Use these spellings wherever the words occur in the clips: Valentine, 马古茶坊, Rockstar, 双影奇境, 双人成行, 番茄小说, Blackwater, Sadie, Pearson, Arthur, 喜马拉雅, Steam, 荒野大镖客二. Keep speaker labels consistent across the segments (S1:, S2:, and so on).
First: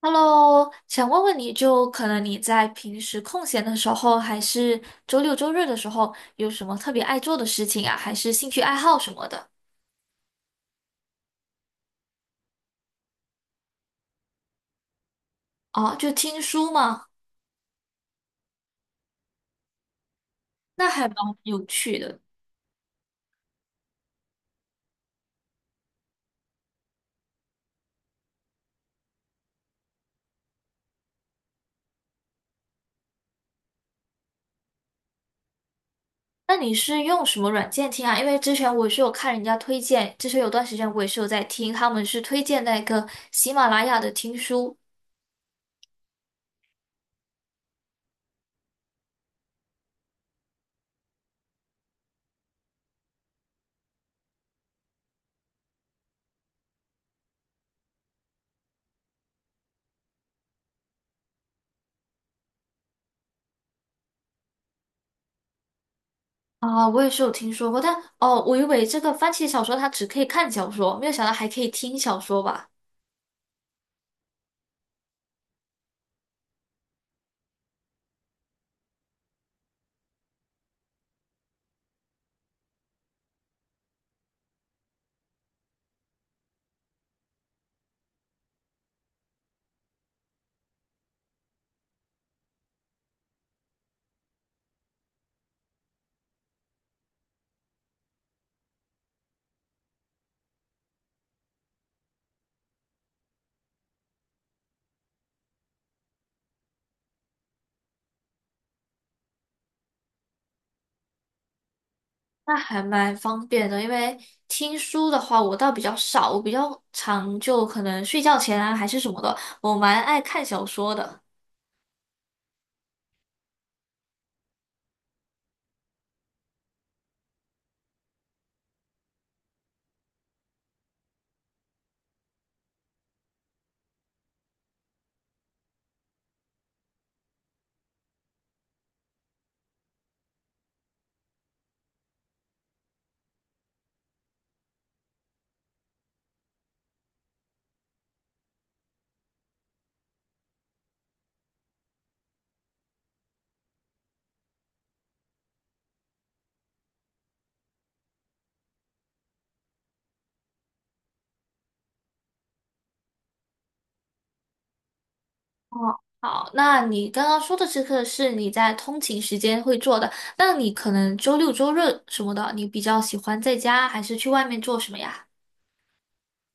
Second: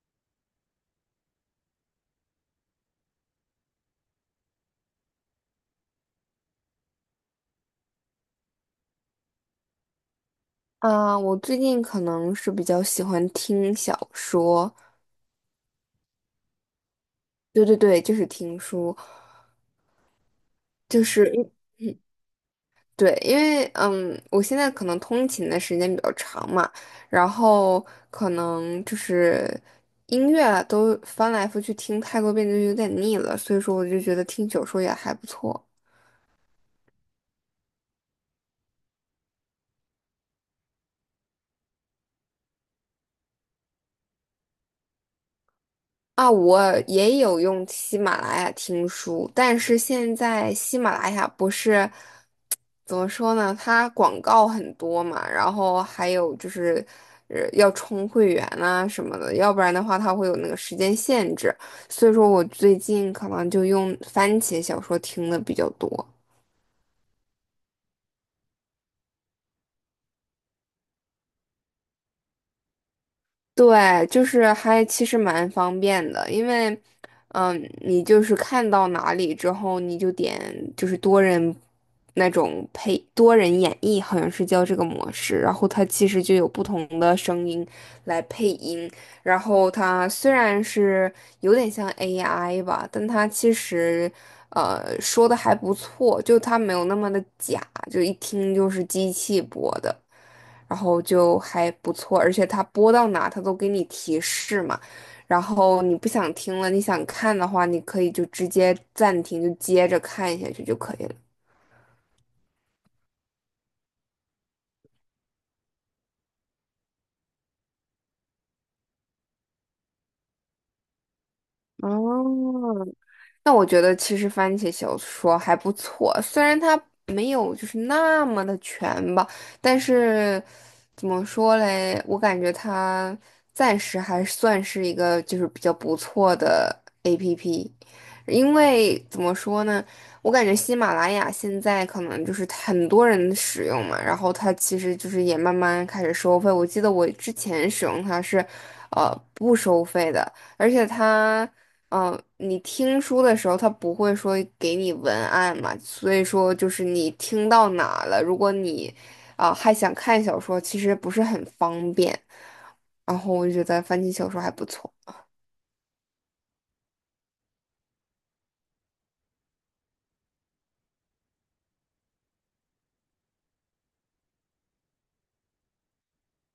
S1: Hello，想问问你就可能你在平时空闲的时候，还是周六周日的时候，有什么特别爱做的事情啊，还是兴趣爱好什么的？
S2: 啊，我最近可能是比较喜欢听小说，
S1: 哦，就听书吗？
S2: 对对对，就是听书，
S1: 那
S2: 就
S1: 还蛮
S2: 是因
S1: 有趣的。
S2: 对，因为我现在可能通勤的时间比较长嘛，然后可能就是音乐啊都翻来覆去听太多遍就有点腻了，所以说我就觉得听小说也还不错。
S1: 那你是用什么软件听啊？因为之前我是有看人家推荐，之前有段时间我也是有在听，他们是推荐那个喜马拉雅的听书
S2: 啊，我也有用喜马拉雅听书，但是现在喜马拉雅不是。怎么说呢？它广告很多嘛，然后还有就是，要充会员啊什么的，要不然的话它会有那个时间限制。所以说我最近可能就用番茄小说听的比较多。
S1: 啊，我也是有听说过，但哦，我以为这个番茄小说它只可以看小说，没有想到还可以听小说吧。
S2: 对，就是还其实蛮方便的，因为，你就是看到哪里之后，你就点就是多人那种配多人演绎，好像是叫这个模式，然后它其实就有不同的声音来配音，然后它虽然是有点像 AI 吧，但它其实说的还不错，就它没有那么的假，就一听就是机器播的。然后就还不错，而且它播到哪它都给你提示嘛。然后你不想听了，你想看的话，你可以就直接暂停，就接着看下去就可以了。
S1: 那还蛮方便的，因为听书的话，我倒比较少，我比较常就可能睡觉前啊，还是什么的，我蛮爱看小说的。
S2: 哦，那我觉得其实番茄小说还不错，虽然它没有就是那么的全吧，但是怎么说嘞，我感觉它暂时还算是一个就是比较不错的 APP,因为怎么说呢，我感觉喜马拉雅现在可能就是很多人使用嘛，然后它其实就是也慢慢开始收费，我记得我之前使用它是，不收费的。而且它你听书的时候，他不会说给你文案嘛，所以说就是你听到哪了，如果你啊、还想看小说，其实不是很方便。然后我就觉得番茄小说还不错。
S1: 哦，好，那你刚刚说的这个是你在通勤时间会做的，那你可能周六周日什么的，你比较喜欢在家还是去外面做什么呀？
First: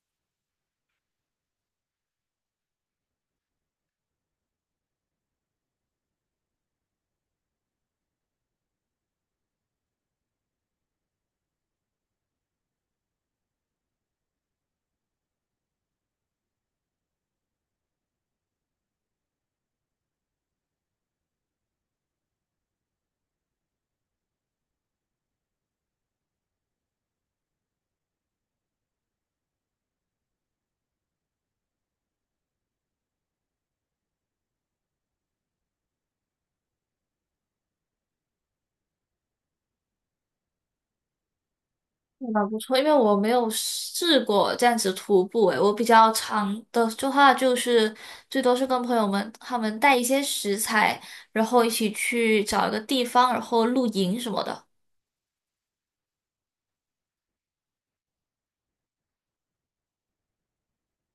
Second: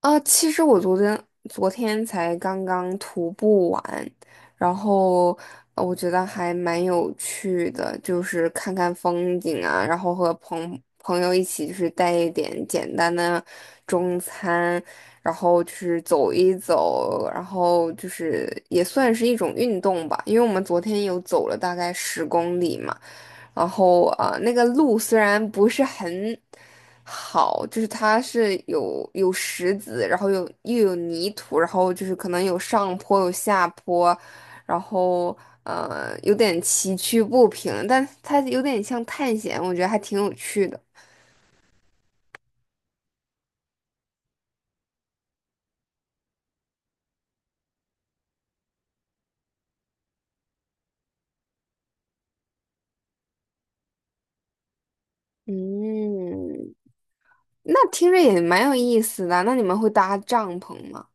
S2: 啊，其实我昨天才刚刚徒步完，然后我觉得还蛮有趣的，就是看看风景啊，然后和朋友一起就是带一点简单的中餐，然后就是走一走，然后就是也算是一种运动吧，因为我们昨天有走了大概十公里嘛。然后啊、那个路虽然不是很好，就是它是有石子，然后又有泥土，然后就是可能有上坡有下坡，然后有点崎岖不平，但它有点像探险，我觉得还挺有趣的。
S1: 蛮不错，因为我没有试过这样子徒步，诶，我比较长的话就是最多是跟朋友们他们带一些食材，然后一起去找一个地方，然后露营什么的。
S2: 嗯，那听着也蛮有意思的。那你们会搭帐篷吗？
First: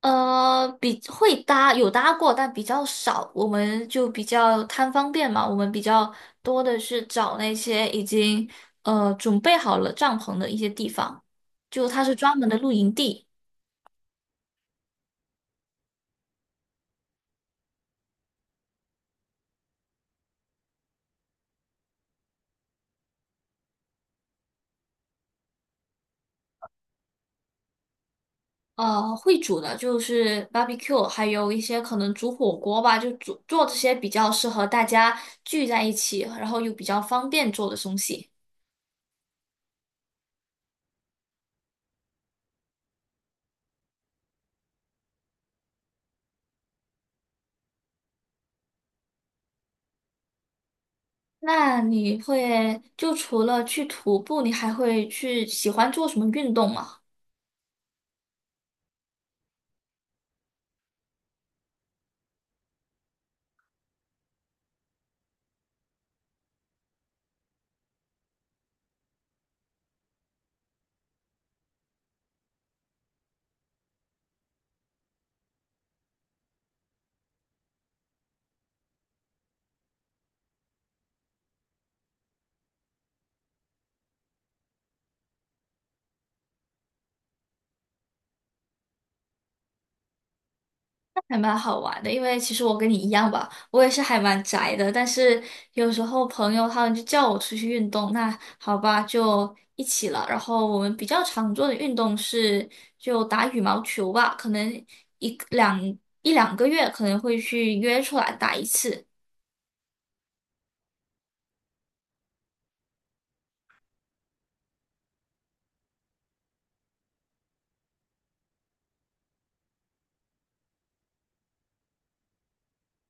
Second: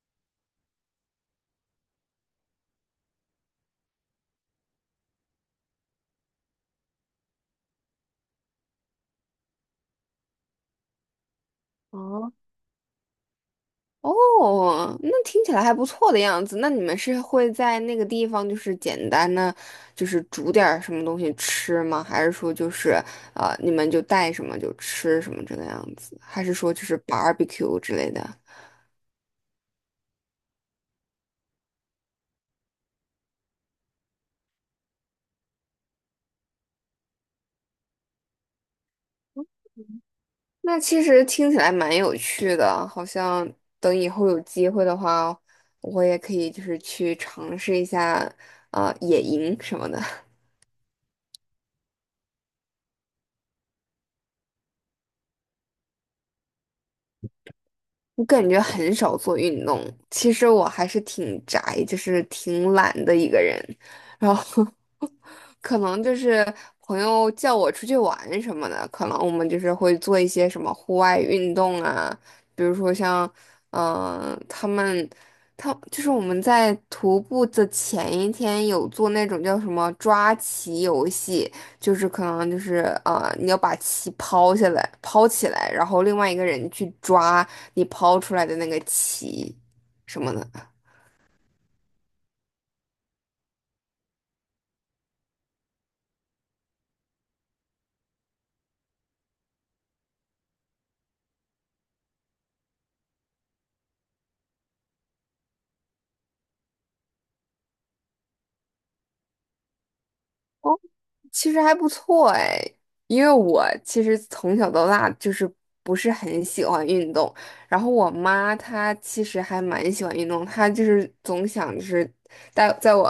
S1: 比会搭有搭过，但比较少。我们就比较贪方便嘛，我们比较多的是找那些已经准备好了帐篷的一些地方，就它是
S2: 哦
S1: 专门的露营地。
S2: 哦,那听起来还不错的样子。那你们是会在那个地方，就是简单的，就是煮点儿什么东西吃吗？还是说就是，你们就带什么就吃什么这个样子？还是说就是 barbecue 之类的？
S1: 会煮的就是 barbecue，还有一些可能煮火锅吧，就煮做这些比较适合大家聚在一起，然后又比较方便做的东西。
S2: 那其实听起来蛮有趣的，好像等以后有机会的话，我也可以就是去尝试一下，野营什么的。
S1: 那你会，就除了去徒步，你还会去喜欢做什么运动吗？
S2: 我感觉很少做运动，其实我还是挺宅，就是挺懒的一个人。然后 可能就是朋友叫我出去玩什么的，可能我们就是会做一些什么户外运动啊，比如说像，嗯、他们，他就是我们在徒步的前一天有做那种叫什么抓棋游戏，就是可能就是啊，你要把棋抛下来，抛起来，然后另外一个人去抓你抛出来的那个棋什么的。
S1: 还蛮好玩的，因为其实我跟你一样吧，我也是还蛮宅的，但是有时候朋友他们就叫我出去运动，那好吧，就一起了。然后我们比较常做的运动是就打羽毛球吧，可能一两一两个月可能会去约出来打一次，
S2: 其实还不错哎，因为我其实从小到大就是不是很喜欢运动，然后我妈她其实还蛮喜欢运动，她就是总想就是带在我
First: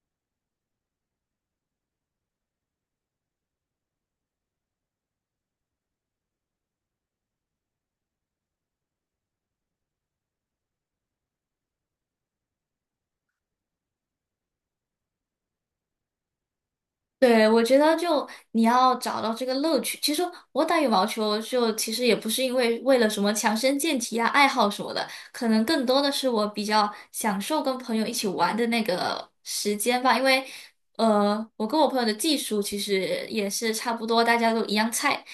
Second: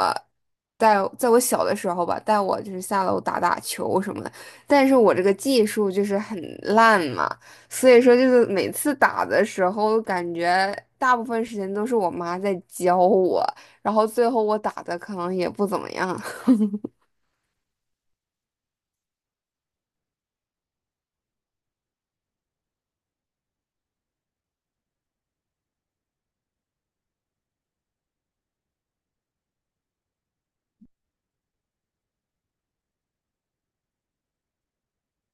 S2: 带在我小的时候吧，带我就是下楼打打球什么的，但是我这个技术就是很烂嘛，所以说就是每次打的时候，感觉大部分时间都是我妈在教我，然后最后我打的可能也不怎么样。
S1: 对，我觉得就你要找到这个乐趣。其实我打羽毛球就其实也不是因为为了什么强身健体啊、爱好什么的，可能更多的是我比较享受跟朋友一起玩的那个时间吧。因为我跟我朋友的技术其实也是差不多，大家都一样菜，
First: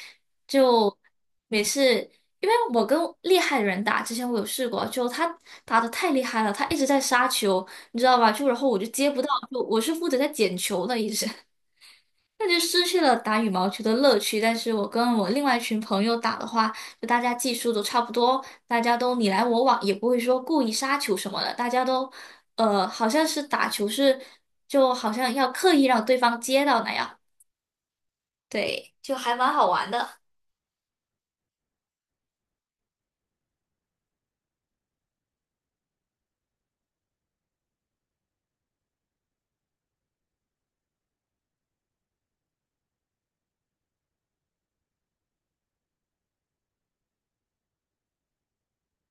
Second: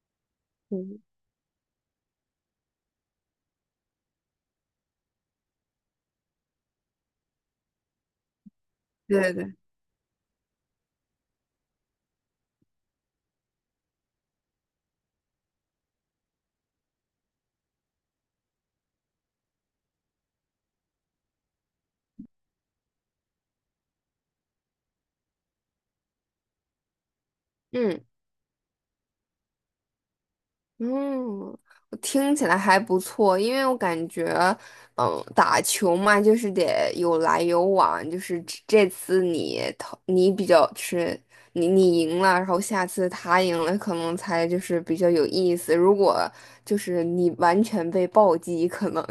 S1: 就
S2: 嗯，
S1: 每次因为我跟厉害的人打，之前我有试过，就他打的太厉害了，他一直在杀球，你知道吧？就然后我就接不到，
S2: 对对
S1: 就我是负责在捡球的一直。那就失去了打羽毛球的乐趣。但是我跟我另外一群朋友打的话，就大家技术都差不多，大家都你来我往，也不会说故意杀球什么的，大家都好像是打球是就好像要刻意让对方接到那样，
S2: 嗯
S1: 对，就还蛮好玩的。
S2: 嗯，我听起来还不错，因为我感觉，嗯，打球嘛，就是得有来有往，就是这次你投你比较是你你赢了，然后下次他赢了，可能才就是比较有意思。如果就是你完全被暴击，可能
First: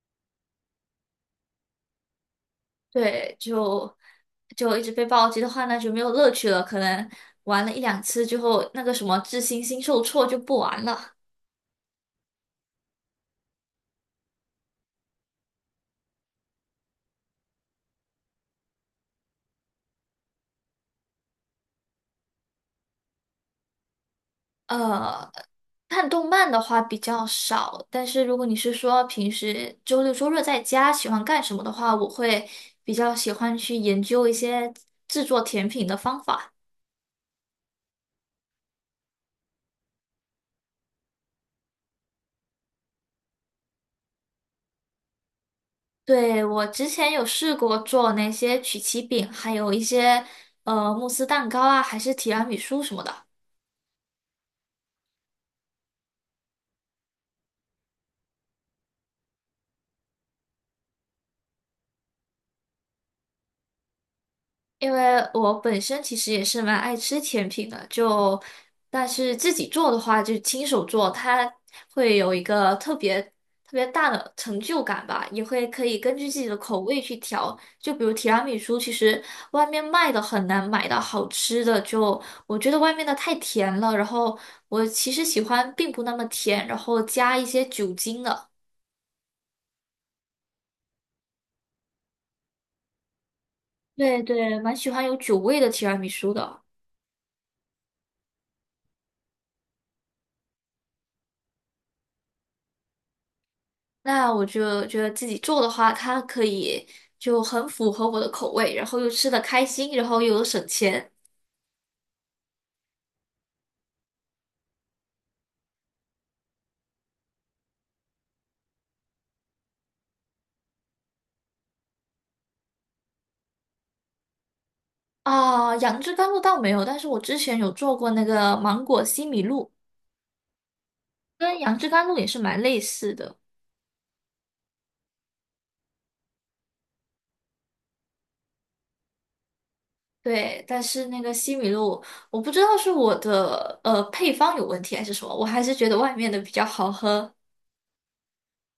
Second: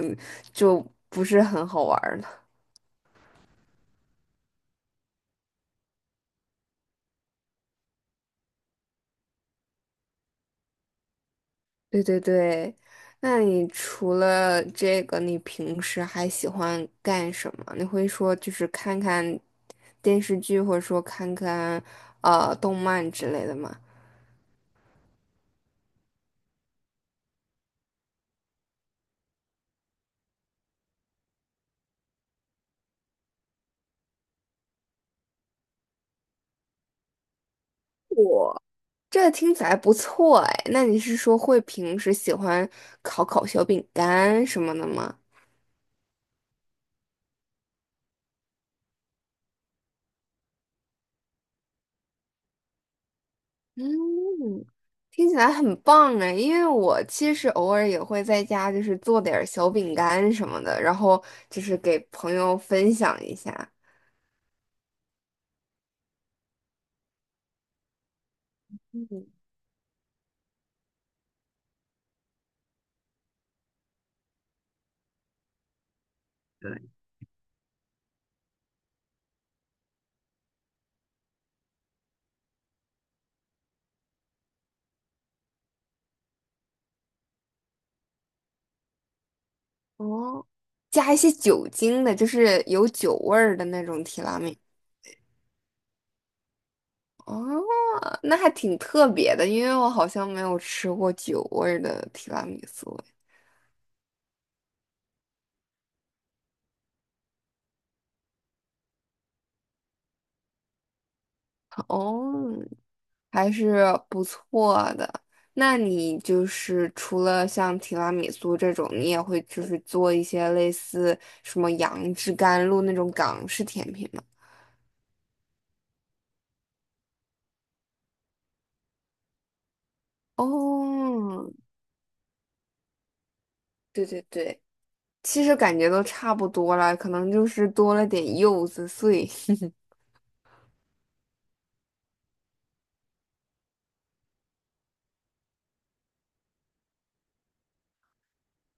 S2: 就不是很好玩儿了。
S1: 对，就一直被暴击的话，那就没有乐趣了。可能玩了一两次之后，那个什么智星星受挫就不玩了。
S2: 对对对，那你除了这个，你平时还喜欢干什么？你会说就是看看电视剧，或者说看看动漫之类的吗？
S1: 呃，看动漫的话比较少，但是如果你是说平时周六周日在家喜欢干什么的话，我会比较喜欢去研究一些制作甜品的方法。
S2: 这听起来不错哎，那你是说会平时喜欢烤烤小饼干什么的吗？
S1: 对，我之前有试过做那些曲奇饼，还有一些慕斯蛋糕啊，还是提拉米苏什么的。
S2: 嗯，听起来很棒哎，因为我其实偶尔也会在家就是做点儿小饼干什么的，然后就是给朋友分享一下。
S1: 因为我本身其实也是蛮爱吃甜品的，就但是
S2: 嗯。
S1: 自己做的话，就亲手做，它会有一个特别大的成就感吧，也会可以根据自己的口味去调。就比如提拉米苏，其实外面卖的很难买到好吃的，就我觉得外面的太甜了，然后我其实喜欢并不那么甜，然后加一些酒精的。
S2: 哦，加一些酒精的，就是有酒味儿的那种
S1: 对
S2: 提拉米。
S1: 对，蛮喜欢有酒味的提拉米苏的。
S2: 哦，那还挺特别的，因为我好像没有吃过酒味儿的提拉米苏。
S1: 那我就觉得自己做的话，它可以就很符合我的口味，然后又吃的开心，然后又有省钱
S2: 哦，还是不错的。那你就是除了像提拉米苏这种，你也会就是做一些类似什么杨枝甘露那种港式甜品吗？
S1: 啊。杨枝甘露倒没有，但是我之前有做过那个芒果西米露，
S2: 哦，
S1: 跟杨枝甘露也是蛮类似的。
S2: 对对对，其实感觉都差不多了，可能就是多了点柚子碎。
S1: 对，但是那个西米露，我不知道是我的配方有问题还是什么，我还是觉得外面的比较好喝。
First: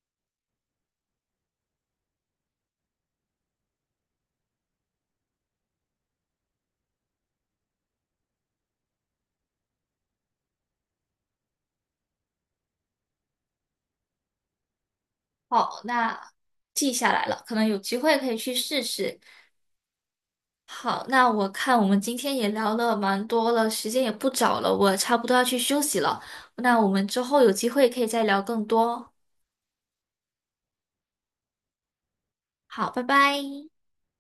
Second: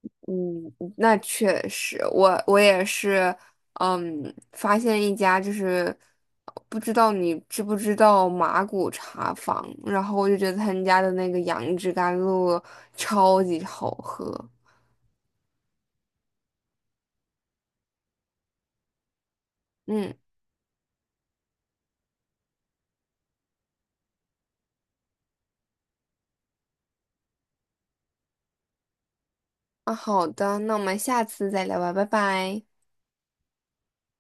S2: 嗯，嗯那确实，我也是，嗯，发现一家就是不知道你知不知道马古茶坊，然后我就觉得他们家的那个杨枝甘露超级好喝。
S1: 好，那记下来了，可能有机会可以去试试。
S2: 嗯，
S1: 好，那我看我们今天也聊了蛮多了，时间也不早了，我差不多要去休息了。那我们之后有机会可以再聊更多。
S2: 那好的，那我们下次再聊吧，拜拜。
S1: 好，拜拜。